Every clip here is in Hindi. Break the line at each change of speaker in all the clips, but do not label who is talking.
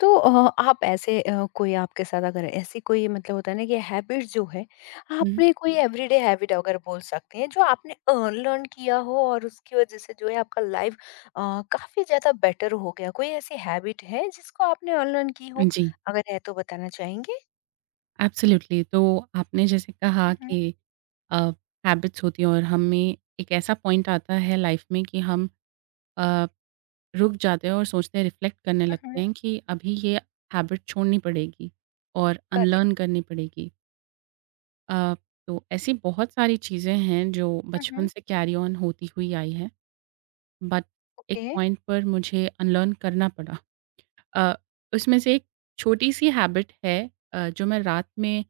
तो अ, आप ऐसे कोई आपके साथ अगर ऐसी कोई मतलब होता है ना कि हैबिट जो है,
हुँ।
आपने कोई एवरीडे हैबिट अगर बोल सकते हैं जो आपने लर्न किया हो और उसकी वजह से जो है आपका लाइफ काफ़ी ज़्यादा बेटर हो गया। कोई ऐसी हैबिट है जिसको आपने अनलर्न की हो?
जी,
अगर है तो बताना चाहेंगे?
एब्सोल्युटली। तो आपने जैसे कहा
हुँ, हुँ,
कि अ, हैबिट्स होती हैं और हमें एक ऐसा पॉइंट आता है लाइफ़ में कि हम अ, रुक जाते हैं और सोचते हैं, रिफ्लेक्ट करने लगते
हुँ,
हैं कि अभी ये हैबिट छोड़नी पड़ेगी और
करेक्ट।
अनलर्न करनी पड़ेगी। अ, तो ऐसी बहुत सारी चीज़ें हैं जो
हुँ,
बचपन
हुँ,
से कैरी ऑन होती हुई आई हैं, बट एक
ओके।
पॉइंट पर मुझे अनलर्न करना पड़ा। अ, उसमें से एक छोटी-सी हैबिट है, जो मैं रात में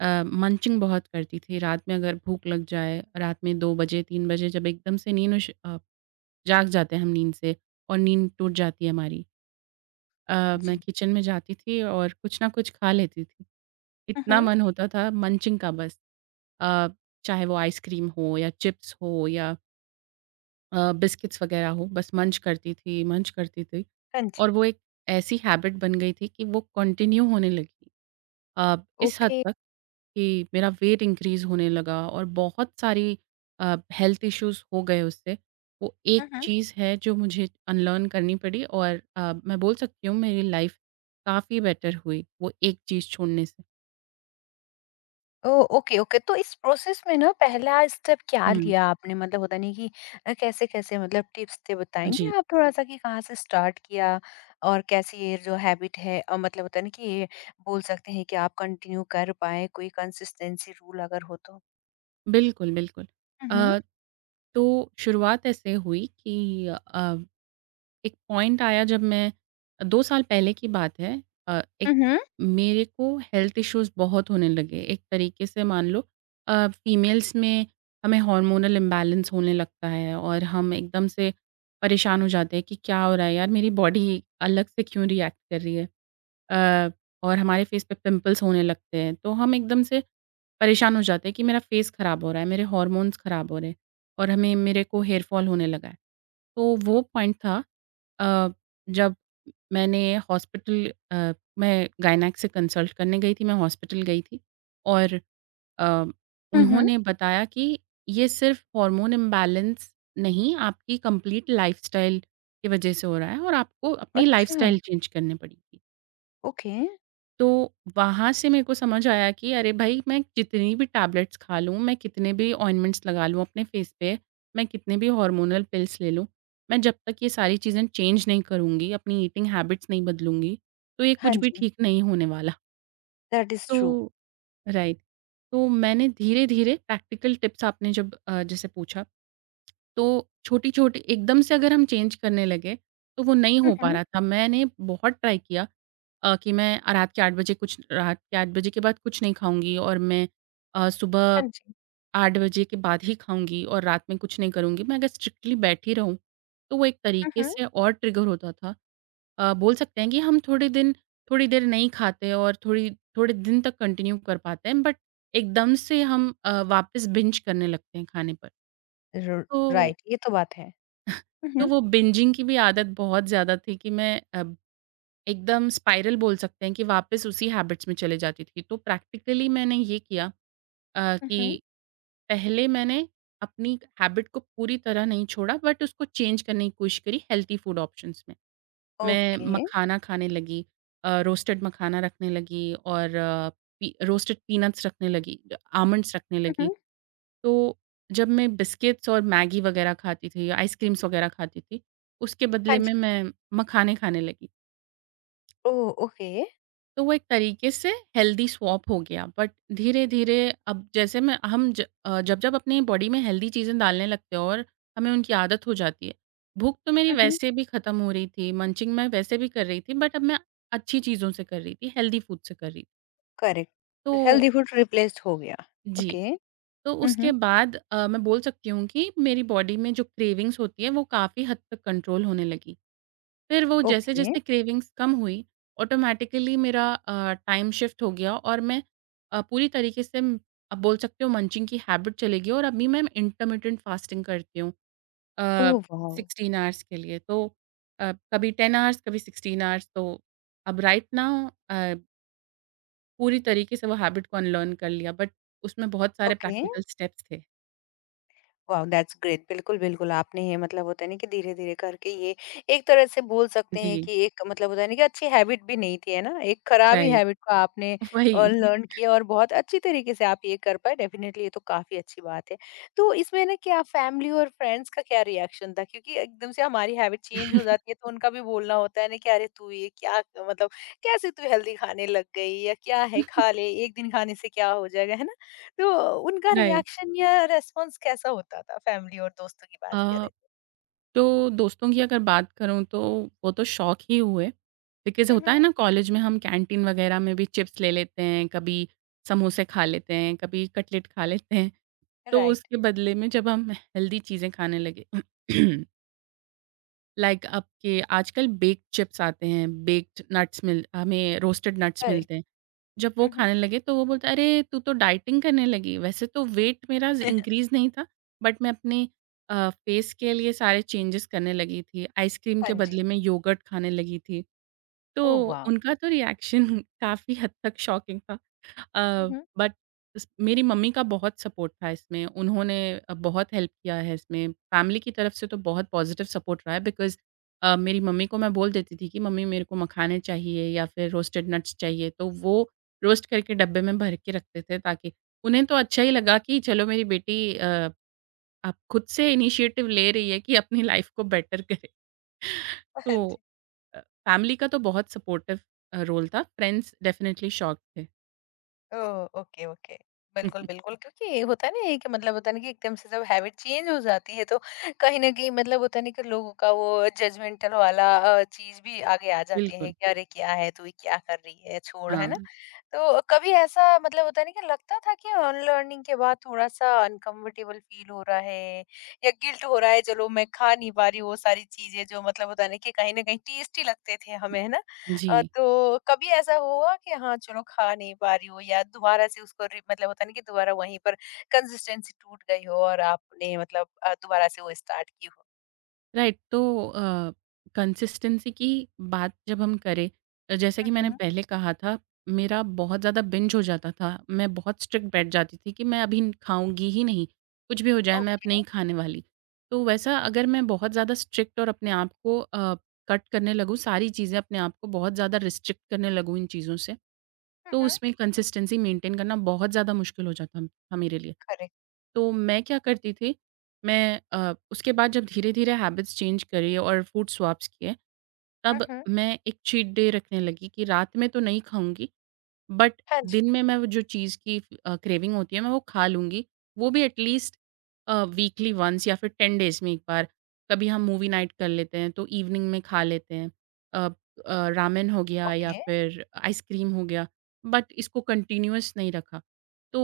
मंचिंग बहुत करती थी। रात में अगर भूख लग जाए, रात में 2 बजे, 3 बजे जब एकदम से नींद जाग जाते हैं हम नींद से और नींद टूट जाती है हमारी। मैं
जी।
किचन में जाती थी और कुछ ना कुछ खा लेती थी।
हुँ,
इतना
हुँ।
मन होता था मंचिंग का बस। अ, चाहे वो आइसक्रीम हो या चिप्स हो या बिस्किट्स वग़ैरह हो, बस मंच करती थी, मंच करती थी।
हाँ
और
जी।
वो एक ऐसी हैबिट बन गई थी कि वो कंटिन्यू होने लगी। अ, इस हद
ओके।
तक कि मेरा वेट इंक्रीज़ होने लगा और बहुत सारी हेल्थ इश्यूज़ हो गए उससे। वो
हुँ,
एक
हुँ।
चीज़ है जो मुझे अनलर्न करनी पड़ी और मैं बोल सकती हूँ मेरी लाइफ़ काफ़ी बेटर हुई, वो एक चीज़ छोड़ने से।
ओह! Okay, okay. तो इस प्रोसेस में ना पहला स्टेप क्या
हुँ,
लिया आपने? मतलब होता नहीं कि कैसे-कैसे मतलब टिप्स थे
जी।
बताएँगे आप थोड़ा-सा कि कहाँ से स्टार्ट किया और कैसे ये जो हैबिट है मतलब होता है ना कि ये बोल सकते हैं कि आप कंटिन्यू कर पाएँ, कोई कंसिस्टेंसी रूल अगर हो तो?
बिल्कुल, बिल्कुल।
हुँ, हुँ।
अ, तो शुरुआत ऐसे हुई कि एक पॉइंट आया जब मैं 2 साल पहले की बात है। अ, एक
हुँ, हुँ।
मेरे को हेल्थ इश्यूज़ बहुत होने लगे। एक तरीके से मान लो फीमेल्स में हमें हार्मोनल इम्बैलेंस होने लगता है और हम एकदम से परेशान हो जाते हैं कि क्या हो रहा है यार मेरी बॉडी अलग से क्यों रिएक्ट कर रही है? अ, और हमारे फेस पे पिंपल्स होने लगते हैं। तो हम एकदम से परेशान हो जाते हैं कि मेरा फेस खराब हो रहा है, मेरे हार्मोन्स खराब हो रहे हैं और हमें मेरे को हेयर फॉल होने लगा है। तो वो पॉइंट था अ, जब मैंने हॉस्पिटल अ, मैं गायनेक से कंसल्ट करने गई थी, मैं हॉस्पिटल गई थी और अ,
हुँ, हुँ।
उन्होंने बताया कि ये सिर्फ़ हार्मोन इम्बैलेंस नहीं, आपकी कंप्लीट लाइफ़स्टाइल की वज़ह से हो रहा है और आपको अपनी
अच्छा,
लाइफ़स्टाइल चेंज करनी पड़ेगी।
ओके।
तो वहाँ से मेरे को समझ आया कि अरे भाई मैं जितनी भी टैबलेट्स खा लूँ, मैं कितने भी ऑइंटमेंट्स लगा लूँ अपने फेस पे, मैं कितने भी हार्मोनल पिल्स ले लूँ, मैं जब तक ये सारी चीज़ें चेंज नहीं करूँगी, अपनी ईटिंग हैबिट्स नहीं बदलूँगी, तो ये
हाँ
कुछ भी
जी,
ठीक नहीं होने वाला।
That is true.
तो राइट, तो मैंने धीरे-धीरे प्रैक्टिकल टिप्स आपने जब जैसे पूछा तो छोटी-छोटी एकदम से अगर हम चेंज करने लगे, तो वो नहीं
हुँ,
हो पा
हुँ।
रहा था। मैंने बहुत ट्राई किया कि रात के 8 बजे के बाद कुछ नहीं खाऊँगी और मैं सुबह
हाँ जी।
8 बजे के बाद ही खाऊँगी और रात में कुछ नहीं करूँगी। मैं अगर स्ट्रिक्टली बैठी रहूँ, तो वो एक
हुँ,
तरीके
हुँ।
से और ट्रिगर होता था। बोल सकते हैं कि हम थोड़े दिन थोड़ी देर नहीं खाते और थोड़ी थोड़े दिन तक कंटिन्यू कर पाते हैं, बट एकदम से हम वापस बिंज करने लगते हैं खाने पर।
र
तो
राइट, ये तो बात है। हुँ,
तो
हुँ।
वो बिंजिंग की भी आदत बहुत ज़्यादा थी कि मैं अब एकदम स्पाइरल बोल सकते हैं कि वापस उसी हैबिट्स में चले जाती थी। तो प्रैक्टिकली मैंने ये किया,
हुँ,
कि
हुँ।
पहले मैंने अपनी हैबिट को पूरी तरह नहीं छोड़ा बट उसको चेंज करने की कोशिश करी हेल्दी फूड ऑप्शंस में। मैं
ओके।
मखाना खाने लगी, रोस्टेड मखाना रखने लगी और पी रोस्टेड पीनट्स रखने लगी, आमंड्स रखने
हुँ,
लगी।
हुँ।
तो जब मैं बिस्किट्स और मैगी वगैरह खाती थी, आइसक्रीम्स वगैरह खाती थी, उसके
हाँ
बदले में
जी।
मैं मखाने खाने लगी।
ओह! ओके।
तो वो एक तरीके से हेल्दी स्वॉप हो गया, बट धीरे-धीरे अब जैसे मैं हम ज अ, जब-जब अपनी बॉडी में हेल्दी चीज़ें डालने लगते हैं और हमें उनकी आदत हो जाती है। भूख तो मेरी
हुँ, हुँ।
वैसे भी खत्म हो रही थी, मंचिंग मैं वैसे भी कर रही थी, बट अब मैं अच्छी चीज़ों से कर रही थी, हेल्दी फूड से कर रही थी। तो
करेक्ट, हेल्दी फूड रिप्लेस्ड हो गया।
जी।
ओके।
तो उसके
हम्म।
बाद मैं बोल सकती हूँ कि मेरी बॉडी में जो क्रेविंग्स होती है वो काफ़ी हद तक कंट्रोल होने लगी। फिर वो
ओके।
जैसे-जैसे क्रेविंग्स कम हुई, ऑटोमैटिकली मेरा टाइम शिफ्ट हो गया और पूरी तरीके से म आप बोल सकते हो मंचिंग की हैबिट चली गई और अभी मैं इंटरमिटेंट फास्टिंग करती हूँ अ,
ओह वाओ।
16 आवर्स के लिए। तो कभी 10 आवर्स, कभी 16 आवर्स तो अब राइट नाउ पूरी तरीके से वो हैबिट को अनलर्न कर लिया बट उसमें बहुत सारे
ओके।
प्रैक्टिकल स्टेप्स थे।
Wow, that's great. बिल्कुल, बिल्कुल, आपने ये मतलब होता है ना कि धीरे-धीरे करके ये एक तरह से बोल सकते हैं
जी।
कि एक मतलब होता है ना कि अच्छी हैबिट भी नहीं थी, है ना? एक खराब ही
राइट,
हैबिट को आपने
वही,
लर्न किया और बहुत अच्छी तरीके से आप ये कर पाए। डेफिनिटली ये तो काफ़ी अच्छी बात है। तो इसमें ना क्या फैमिली और फ्रेंड्स का क्या रिएक्शन था? क्योंकि एकदम से हमारी हैबिट चेंज हो जाती है तो उनका भी बोलना होता है ना कि अरे तू ये क्या मतलब कैसे तू हेल्दी खाने लग गई, या क्या है खा ले, 1 दिन खाने से क्या हो जाएगा, है ना? तो उनका
राइट।
रिएक्शन या रेस्पॉन्स कैसा होता था? फैमिली और दोस्तों की
अ,
बात कर रहे थे।
तो दोस्तों की अगर बात करूँ तो वो तो शौक ही हुए। बिकॉज़
हुँ,
होता
हुँ।
है ना कॉलेज में हम कैंटीन वग़ैरह में भी चिप्स ले लेते हैं, कभी समोसे खा लेते हैं, कभी कटलेट खा लेते हैं। तो
राइट,
उसके बदले में जब हम हेल्दी चीज़ें खाने लगे, लाइक like आपके आजकल बेक्ड चिप्स आते हैं, बेक्ड नट्स मिल हमें रोस्टेड नट्स
करेक्ट।
मिलते हैं। जब वो
हुँ, हुँ।
खाने लगे तो वो बोलता है, "अरे! तू तो डाइटिंग करने लगी। वैसे तो वेट मेरा ज़ इंक्रीज़ नहीं था, बट मैं अपने फेस के लिए सारे चेंजेज़ करने लगी थी। आइसक्रीम
हाँ
के
जी।
बदले में योगर्ट खाने लगी थी।"
ओह
तो
वाओ!
उनका तो रिएक्शन काफ़ी हद तक शॉकिंग था।
हुँ,
अ,
हुँ।
बट इस मेरी मम्मी का बहुत सपोर्ट था इसमें। उन्होंने बहुत हेल्प किया है इसमें। फैमिली की तरफ से तो बहुत पॉज़िटिव सपोर्ट रहा है बिकॉज़ मेरी मम्मी को मैं बोल देती थी कि मम्मी मेरे को मखाने चाहिए या फिर रोस्टेड नट्स चाहिए, तो वो रोस्ट करके डब्बे में भर के रखते थे ताकि उन्हें तो अच्छा ही लगा कि चलो मेरी बेटी अब खुद से इनिशिएटिव ले रही है कि अपनी लाइफ़ को बेटर करे।
हाँ
तो
जी।
अ, फैमिली का तो बहुत सपोर्टिव रोल था। फ्रेंड्स डेफ़िनेटली शॉक्ड थे।
ओह! Okay, okay. बिल्कुल, बिल्कुल, क्योंकि होता है ना ये कि मतलब होता है ना कि एकदम से जब हैबिट चेंज हो जाती है तो कहीं न कहीं मतलब होता है ना कि लोगों का वो जजमेंटल वाला चीज़ भी आगे आ जाती है
बिल्कुल,
कि अरे क्या है तू, ये क्या कर रही है? छोड़, है
हाँ।
ना? तो कभी ऐसा मतलब होता नहीं कि लगता था कि अनलर्निंग के बाद थोड़ा-सा अनकम्फर्टेबल फ़ील हो रहा है या गिल्ट हो रहा है, चलो मैं खा नहीं पा रही वो सारी चीज़ें जो मतलब होता है ना कि कहीं न कहीं टेस्टी लगते थे हमें, है ना?
जी,
तो कभी ऐसा हुआ कि हाँ, चलो खा नहीं पा रही हो या दोबारा से उसको रि मतलब होता है ना कि दोबारा वहीं पर कंसिस्टेंसी टूट गई हो और आपने मतलब दोबारा से वो स्टार्ट की हो?
राइट तो अ, कंसिस्टेंसी की बात जब हम करें, जैसा कि
हुँ,
मैंने
हुँ।
पहले कहा था, मेरा बहुत ज़्यादा बिंज हो जाता था। मैं बहुत स्ट्रिक्ट बैठ जाती थी कि मैं अभी खाऊँगी ही नहीं, कुछ भी हो जाए मैं अब
ओके।
नहीं खाने वाली। तो वैसा अगर मैं बहुत ज़्यादा स्ट्रिक्ट और अपने आप को कट करने लगूँ, सारी चीज़ें अपने आप को बहुत ज़्यादा रिस्ट्रिक्ट करने लगूँ इन चीज़ों से,
हुँ,
तो
हुँ।
उसमें कंसिस्टेंसी मेंटेन करना बहुत ज़्यादा मुश्किल हो जाता था मेरे लिए।
करेक्ट।
तो मैं क्या करती थी, उसके बाद जब धीरे-धीरे हैबिट्स चेंज करी और फूड स्वैप्स किए,
हुँ,
तब
हुँ।
मैं एक चीट डे रखने लगी कि रात में तो नहीं खाऊँगी बट
हाँ जी।
दिन में मैं वो जो चीज़ की क्रेविंग होती है मैं वो खा लूँगी। वो भी एटलीस्ट वीकली वन्स या फिर 10 डेज़ में 1 बार। कभी हम मूवी नाइट कर लेते हैं तो इवनिंग में खा लेते हैं। अ रामेन हो गया या
ओके।
फिर आइसक्रीम हो गया, बट इसको कंटिन्यूअस नहीं रखा। तो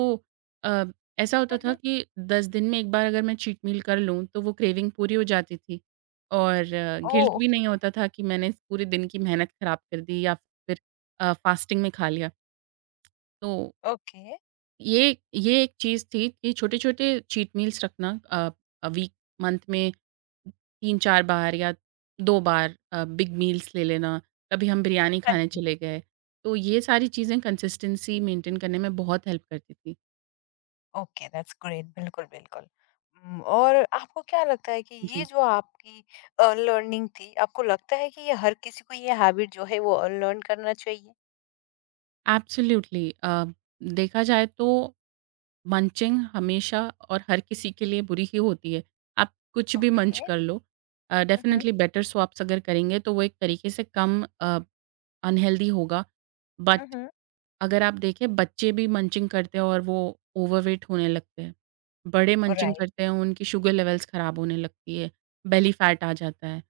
अ, ऐसा होता
हुँ,
था
हुँ।
कि 10 दिन में 1 बार अगर मैं चीट मील कर लूँ तो वो क्रेविंग पूरी हो जाती थी और
ओह!
गिल्ट भी नहीं
ओके,
होता था कि मैंने इस पूरे दिन की मेहनत ख़राब कर दी या फिर फास्टिंग में खा लिया। तो
ओके।
ये एक चीज़ थी कि छोटे-छोटे चीट मील्स रखना वीक मंथ में 3-4 बार या 2 बार बिग मील्स ले लेना, कभी हम बिरयानी
हाँ
खाने
जी।
चले गए। तो ये सारी चीज़ें कंसिस्टेंसी मेंटेन करने में बहुत हेल्प करती थी।
Okay, that's great. बिल्कुल, बिल्कुल। और आपको क्या लगता है कि ये
जी,
जो आपकी लर्निंग थी, आपको लगता है कि ये हर किसी को ये हैबिट जो है वो लर्न करना चाहिए?
एब्सोल्यूटली। देखा जाए तो मंचिंग हमेशा और हर किसी के लिए बुरी ही होती है। आप कुछ भी मंच
ओके।
कर लो,
हुँ, हुँ।
डेफिनिटली बेटर स्वाप्स अगर करेंगे तो वो एक तरीके से कम अ अनहेल्दी होगा।
हुँ,
बट
हुँ।
अगर आप देखें बच्चे भी मंचिंग करते हैं और वो ओवरवेट होने लगते हैं। बड़े मंचिंग
राइट।
करते हैं, उनकी शुगर लेवल्स ख़राब होने लगती है, बेली फैट आ जाता है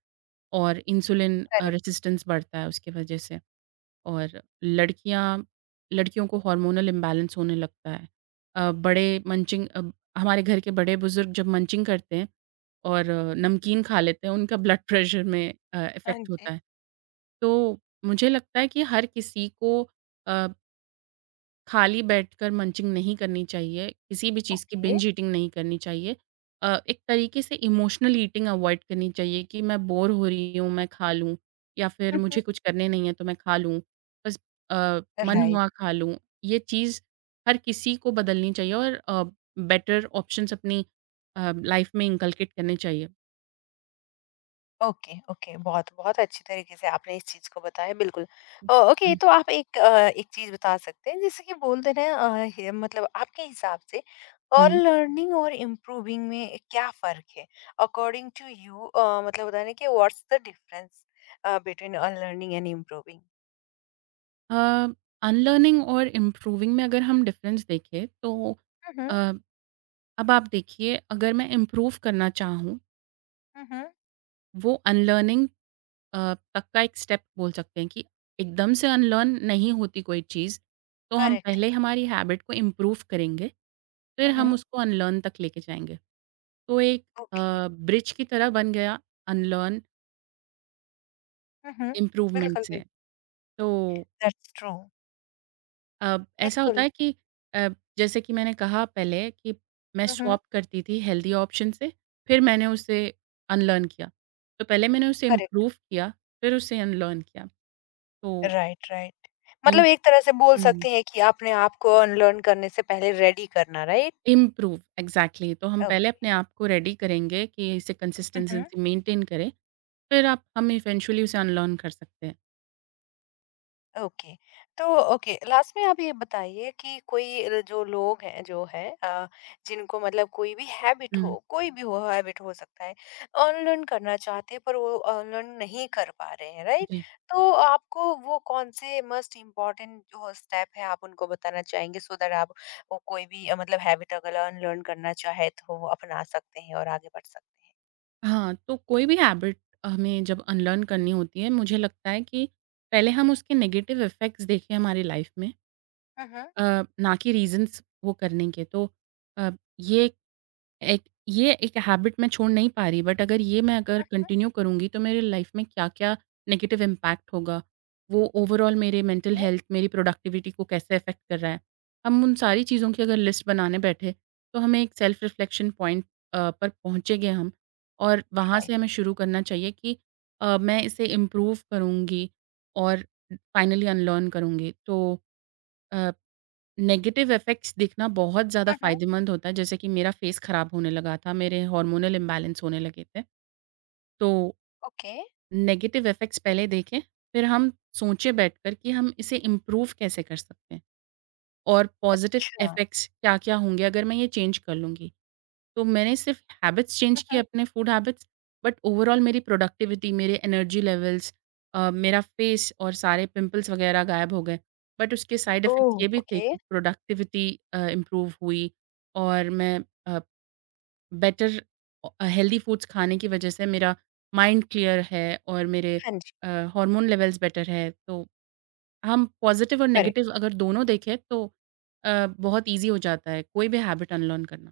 और इंसुलिन
करेक्ट।
रेज़िस्टेंस बढ़ता है उसकी वज़ह से। और लड़कियाँ लड़कियों को हार्मोनल इम्बैलेंस होने लगता है। अ, बड़े मंचिंग अब हमारे घर के बड़े-बुज़ुर्ग जब मंचिंग करते हैं और नमकीन खा लेते हैं, उनका ब्लड प्रेशर में
हाँ
इफ़ेक्ट
जी।
होता है। तो मुझे लगता है कि हर किसी को अ, खाली बैठकर मंचिंग नहीं करनी चाहिए, किसी भी चीज़ की
ओके।
बिंज ईटिंग नहीं करनी चाहिए। एक तरीके से इमोशनल ईटिंग अवॉइड करनी चाहिए कि मैं बोर हो रही हूँ, मैं खा लूँ या फिर
हुँ, हुँ।
मुझे कुछ करने नहीं है तो मैं खा लूँ। बस मन हुआ
राइट।
खा लूँ। ये चीज़ हर किसी को बदलनी चाहिए और बेटर ऑप्शंस अपनी लाइफ में इनकलकेट करने चाहिए।
Okay, okay. बहुत बहुत अच्छी तरीके से आपने इस चीज़ को बताया, बिल्कुल। ओके,
हुँ,
तो आप एक एक चीज़ बता सकते हैं, जैसे कि बोलते हैं हे मतलब आपके हिसाब से और
हुँ।
लर्निंग और इम्प्रूविंग में क्या फ़र्क है? अकॉर्डिंग टू यू मतलब होता है ना कि what's the difference between learning and improving?
Unlearning और इम्प्रूविंग में अगर हम डिफरेंस देखें तो
हुँ,
अ,
हुँ।
अब आप देखिए अगर मैं इम्प्रूव करना चाहूँ,
हुँ, हुँ।
वो अनलर्निंग तक का एक स्टेप बोल सकते हैं कि एकदम से अनलर्न नहीं होती कोई चीज़, तो हम
करेक्ट
पहले
है।
हमारी हैबिट को इम्प्रूव करेंगे, फिर
हुँ, हुँ।
हम उसको अनलर्न तक लेके जाएंगे। तो एक
ओके।
ब्रिज की तरह बन गया अनलर्न
हुँ, हुँ।
इम्प्रूवमेंट
बिल्कुल,
से।
बिल्कुल।
तो
दैट्स ट्रू।
अ, ऐसा होता
बिल्कुल।
है कि अ, जैसे कि मैंने कहा पहले कि मैं
हुँ, हुँ।
स्वैप करती थी हेल्दी ऑप्शन से, फिर मैंने उसे अनलर्न किया। तो पहले मैंने उसे
करेक्ट।
इम्प्रूव किया, फिर उसे अनलर्न किया। तो
राइट, राइट।
इम
मतलब एक तरह से बोल
हुँ,
सकते हैं कि आपने आपको अनलर्न करने से पहले रेडी करना, राइट?
इम्प्रूव एग्ज़ैक्टली तो हम पहले
ओके।
अपने आप को रेडी करेंगे कि इसे
हुँ,
कंसिस्टेंसी
हुँ।
मेंटेन करें, फिर आप हम इवेंचुअली उसे अनलर्न कर सकते हैं।
ओके तो ओके, लास्ट में आप ये बताइए कि कोई जो लोग हैं जो है जिनको मतलब कोई भी हैबिट हो,
हुँ,
कोई भी हो हैबिट हो सकता है अनलर्न करना चाहते हैं पर वो अनलर्न नहीं कर पा रहे हैं, राइट?
जी।
तो आपको वो कौन से मस्ट इम्पॉर्टेंट जो स्टेप है आप उनको बताना चाहेंगे, सो दैट आप वो कोई भी मतलब हैबिट अगर अनलर्न करना चाहे तो वो अपना सकते हैं और आगे बढ़ सकते हैं।
हाँ, तो कोई भी हैबिट हमें जब अनलर्न करनी होती है, मुझे लगता है कि पहले हम उसके नेगेटिव इफ़ेक्ट्स देखें हमारी लाइफ़ में।
हम्म।
ना कि रीज़न्स वो करने के। तो अ, ये एक ये एक हैबिट मैं छोड़ नहीं पा रही बट अगर ये मैं अगर कंटिन्यू करूँगी तो मेरी लाइफ में क्या-क्या नेगेटिव इम्पैक्ट होगा, वो ओवरऑल मेरे मेंटल
हम्म।
हेल्थ, मेरी प्रोडक्टिविटी को कैसे अफ़ेक्ट कर रहा है। हम उन सारी चीज़ों की अगर लिस्ट बनाने बैठे तो हमें एक सेल्फ रिफ्लेक्शन पॉइंट पर पहुँचेंगे हम और वहाँ से
राइट।
हमें शुरू करना चाहिए कि मैं इसे इम्प्रूव करूँगी और फाइनली अनलर्न करूँगी। तो अ नेगेटिव इफ़ेक्ट्स दिखना बहुत ज़्यादा
हम्म।
फ़ायदेमंद होता है, जैसे कि मेरा फ़ेस ख़राब होने लगा था, मेरे हार्मोनल इम्बैलेंस होने लगे थे। तो
ओके।
नेगेटिव इफ़ेक्ट्स पहले देखें, फिर हम सोचें बैठकर कि हम इसे इम्प्रूव कैसे कर सकते हैं और पॉज़िटिव
अच्छा।
इफ़ेक्ट्स क्या-क्या होंगे अगर मैं ये चेंज कर लूँगी। तो मैंने सिर्फ हैबिट्स चेंज किए
हम्म।
अपने फूड हैबिट्स, बट ओवरऑल मेरी प्रोडक्टिविटी, मेरे एनर्जी लेवल्स मेरा फेस और सारे पिंपल्स वगैरह गायब हो गए। बट उसके साइड
ओह,
इफ़ेक्ट्स ये भी थे
ओके।
कि प्रोडक्टिविटी इम्प्रूव हुई और मैं अ, बेटर अ, हेल्दी फूड्स खाने की वजह से मेरा माइंड क्लियर है और मेरे
हाँ जी।
अ, हार्मोन लेवल्स बेटर है। तो हम पॉज़िटिव और नेगेटिव
करेक्ट।
अगर दोनों देखें तो बहुत ईज़ी हो जाता है कोई भी हैबिट अनलर्न करना।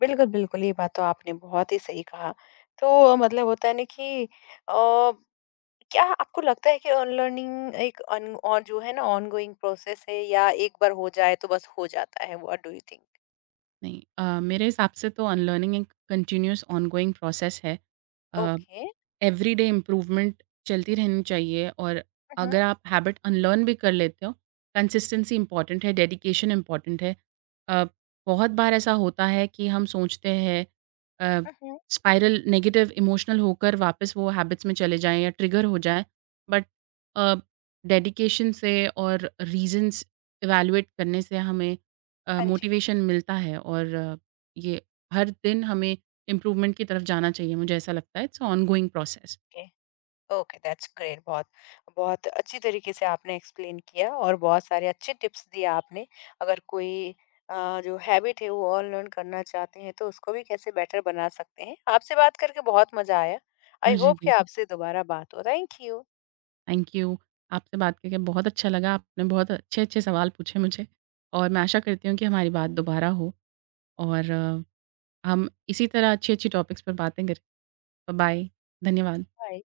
बिल्कुल, बिल्कुल, ये बात तो आपने बहुत ही सही कहा। तो मतलब होता है ना कि अ, क्या आपको लगता है कि ऑनलर्निंग एक अन और जो है ना ऑनगोइंग प्रोसेस है, या एक बार हो जाए तो बस हो जाता है? What do you think?
नहीं, मेरे हिसाब से तो अनलर्निंग एक कंटिन्यूअस ऑनगोइंग प्रोसेस है। अ,
ओके।
एवरीडे इम्प्रूवमेंट चलती रहनी चाहिए और
हुँ,
अगर
हुँ।
आप हैबिट अनलर्न भी कर लेते हो, कंसिस्टेंसी इम्पॉर्टेंट है, डेडिकेशन इम्पॉर्टेंट है। अ, बहुत बार ऐसा होता है कि हम सोचते हैं
हुँ, हुँ।
स्पाइरल नेगेटिव इमोशनल होकर वापस वो हैबिट्स में चले जाएं या ट्रिगर हो जाएं, बट डेडिकेशन से और रीजंस इवैल्यूएट करने से हमें
हाँ जी।
मोटिवेशन मिलता है और ये हर दिन हमें इम्प्रूवमेंट की तरफ जाना चाहिए मुझे ऐसा लगता है। It's ongoing process.
Okay. Okay, that's great. बहुत बहुत अच्छी तरीके से आपने एक्सप्लेन किया और बहुत सारे अच्छे टिप्स दिए आपने। अगर कोई जो हैबिट है वो और लर्न करना चाहते हैं तो उसको भी कैसे बेटर बना सकते हैं। आपसे बात करके बहुत मजा आया। आई
मुझे
होप कि
भी
आपसे दोबारा बात हो। Thank you.
Thank you. आपसे बात करके बहुत अच्छा लगा। आपने बहुत अच्छे-अच्छे सवाल पूछे मुझे और मैं आशा करती हूँ कि हमारी बात दोबारा हो और हम इसी तरह अच्छी-अच्छी टॉपिक्स पर बातें करें। बाय। धन्यवाद।
बाय।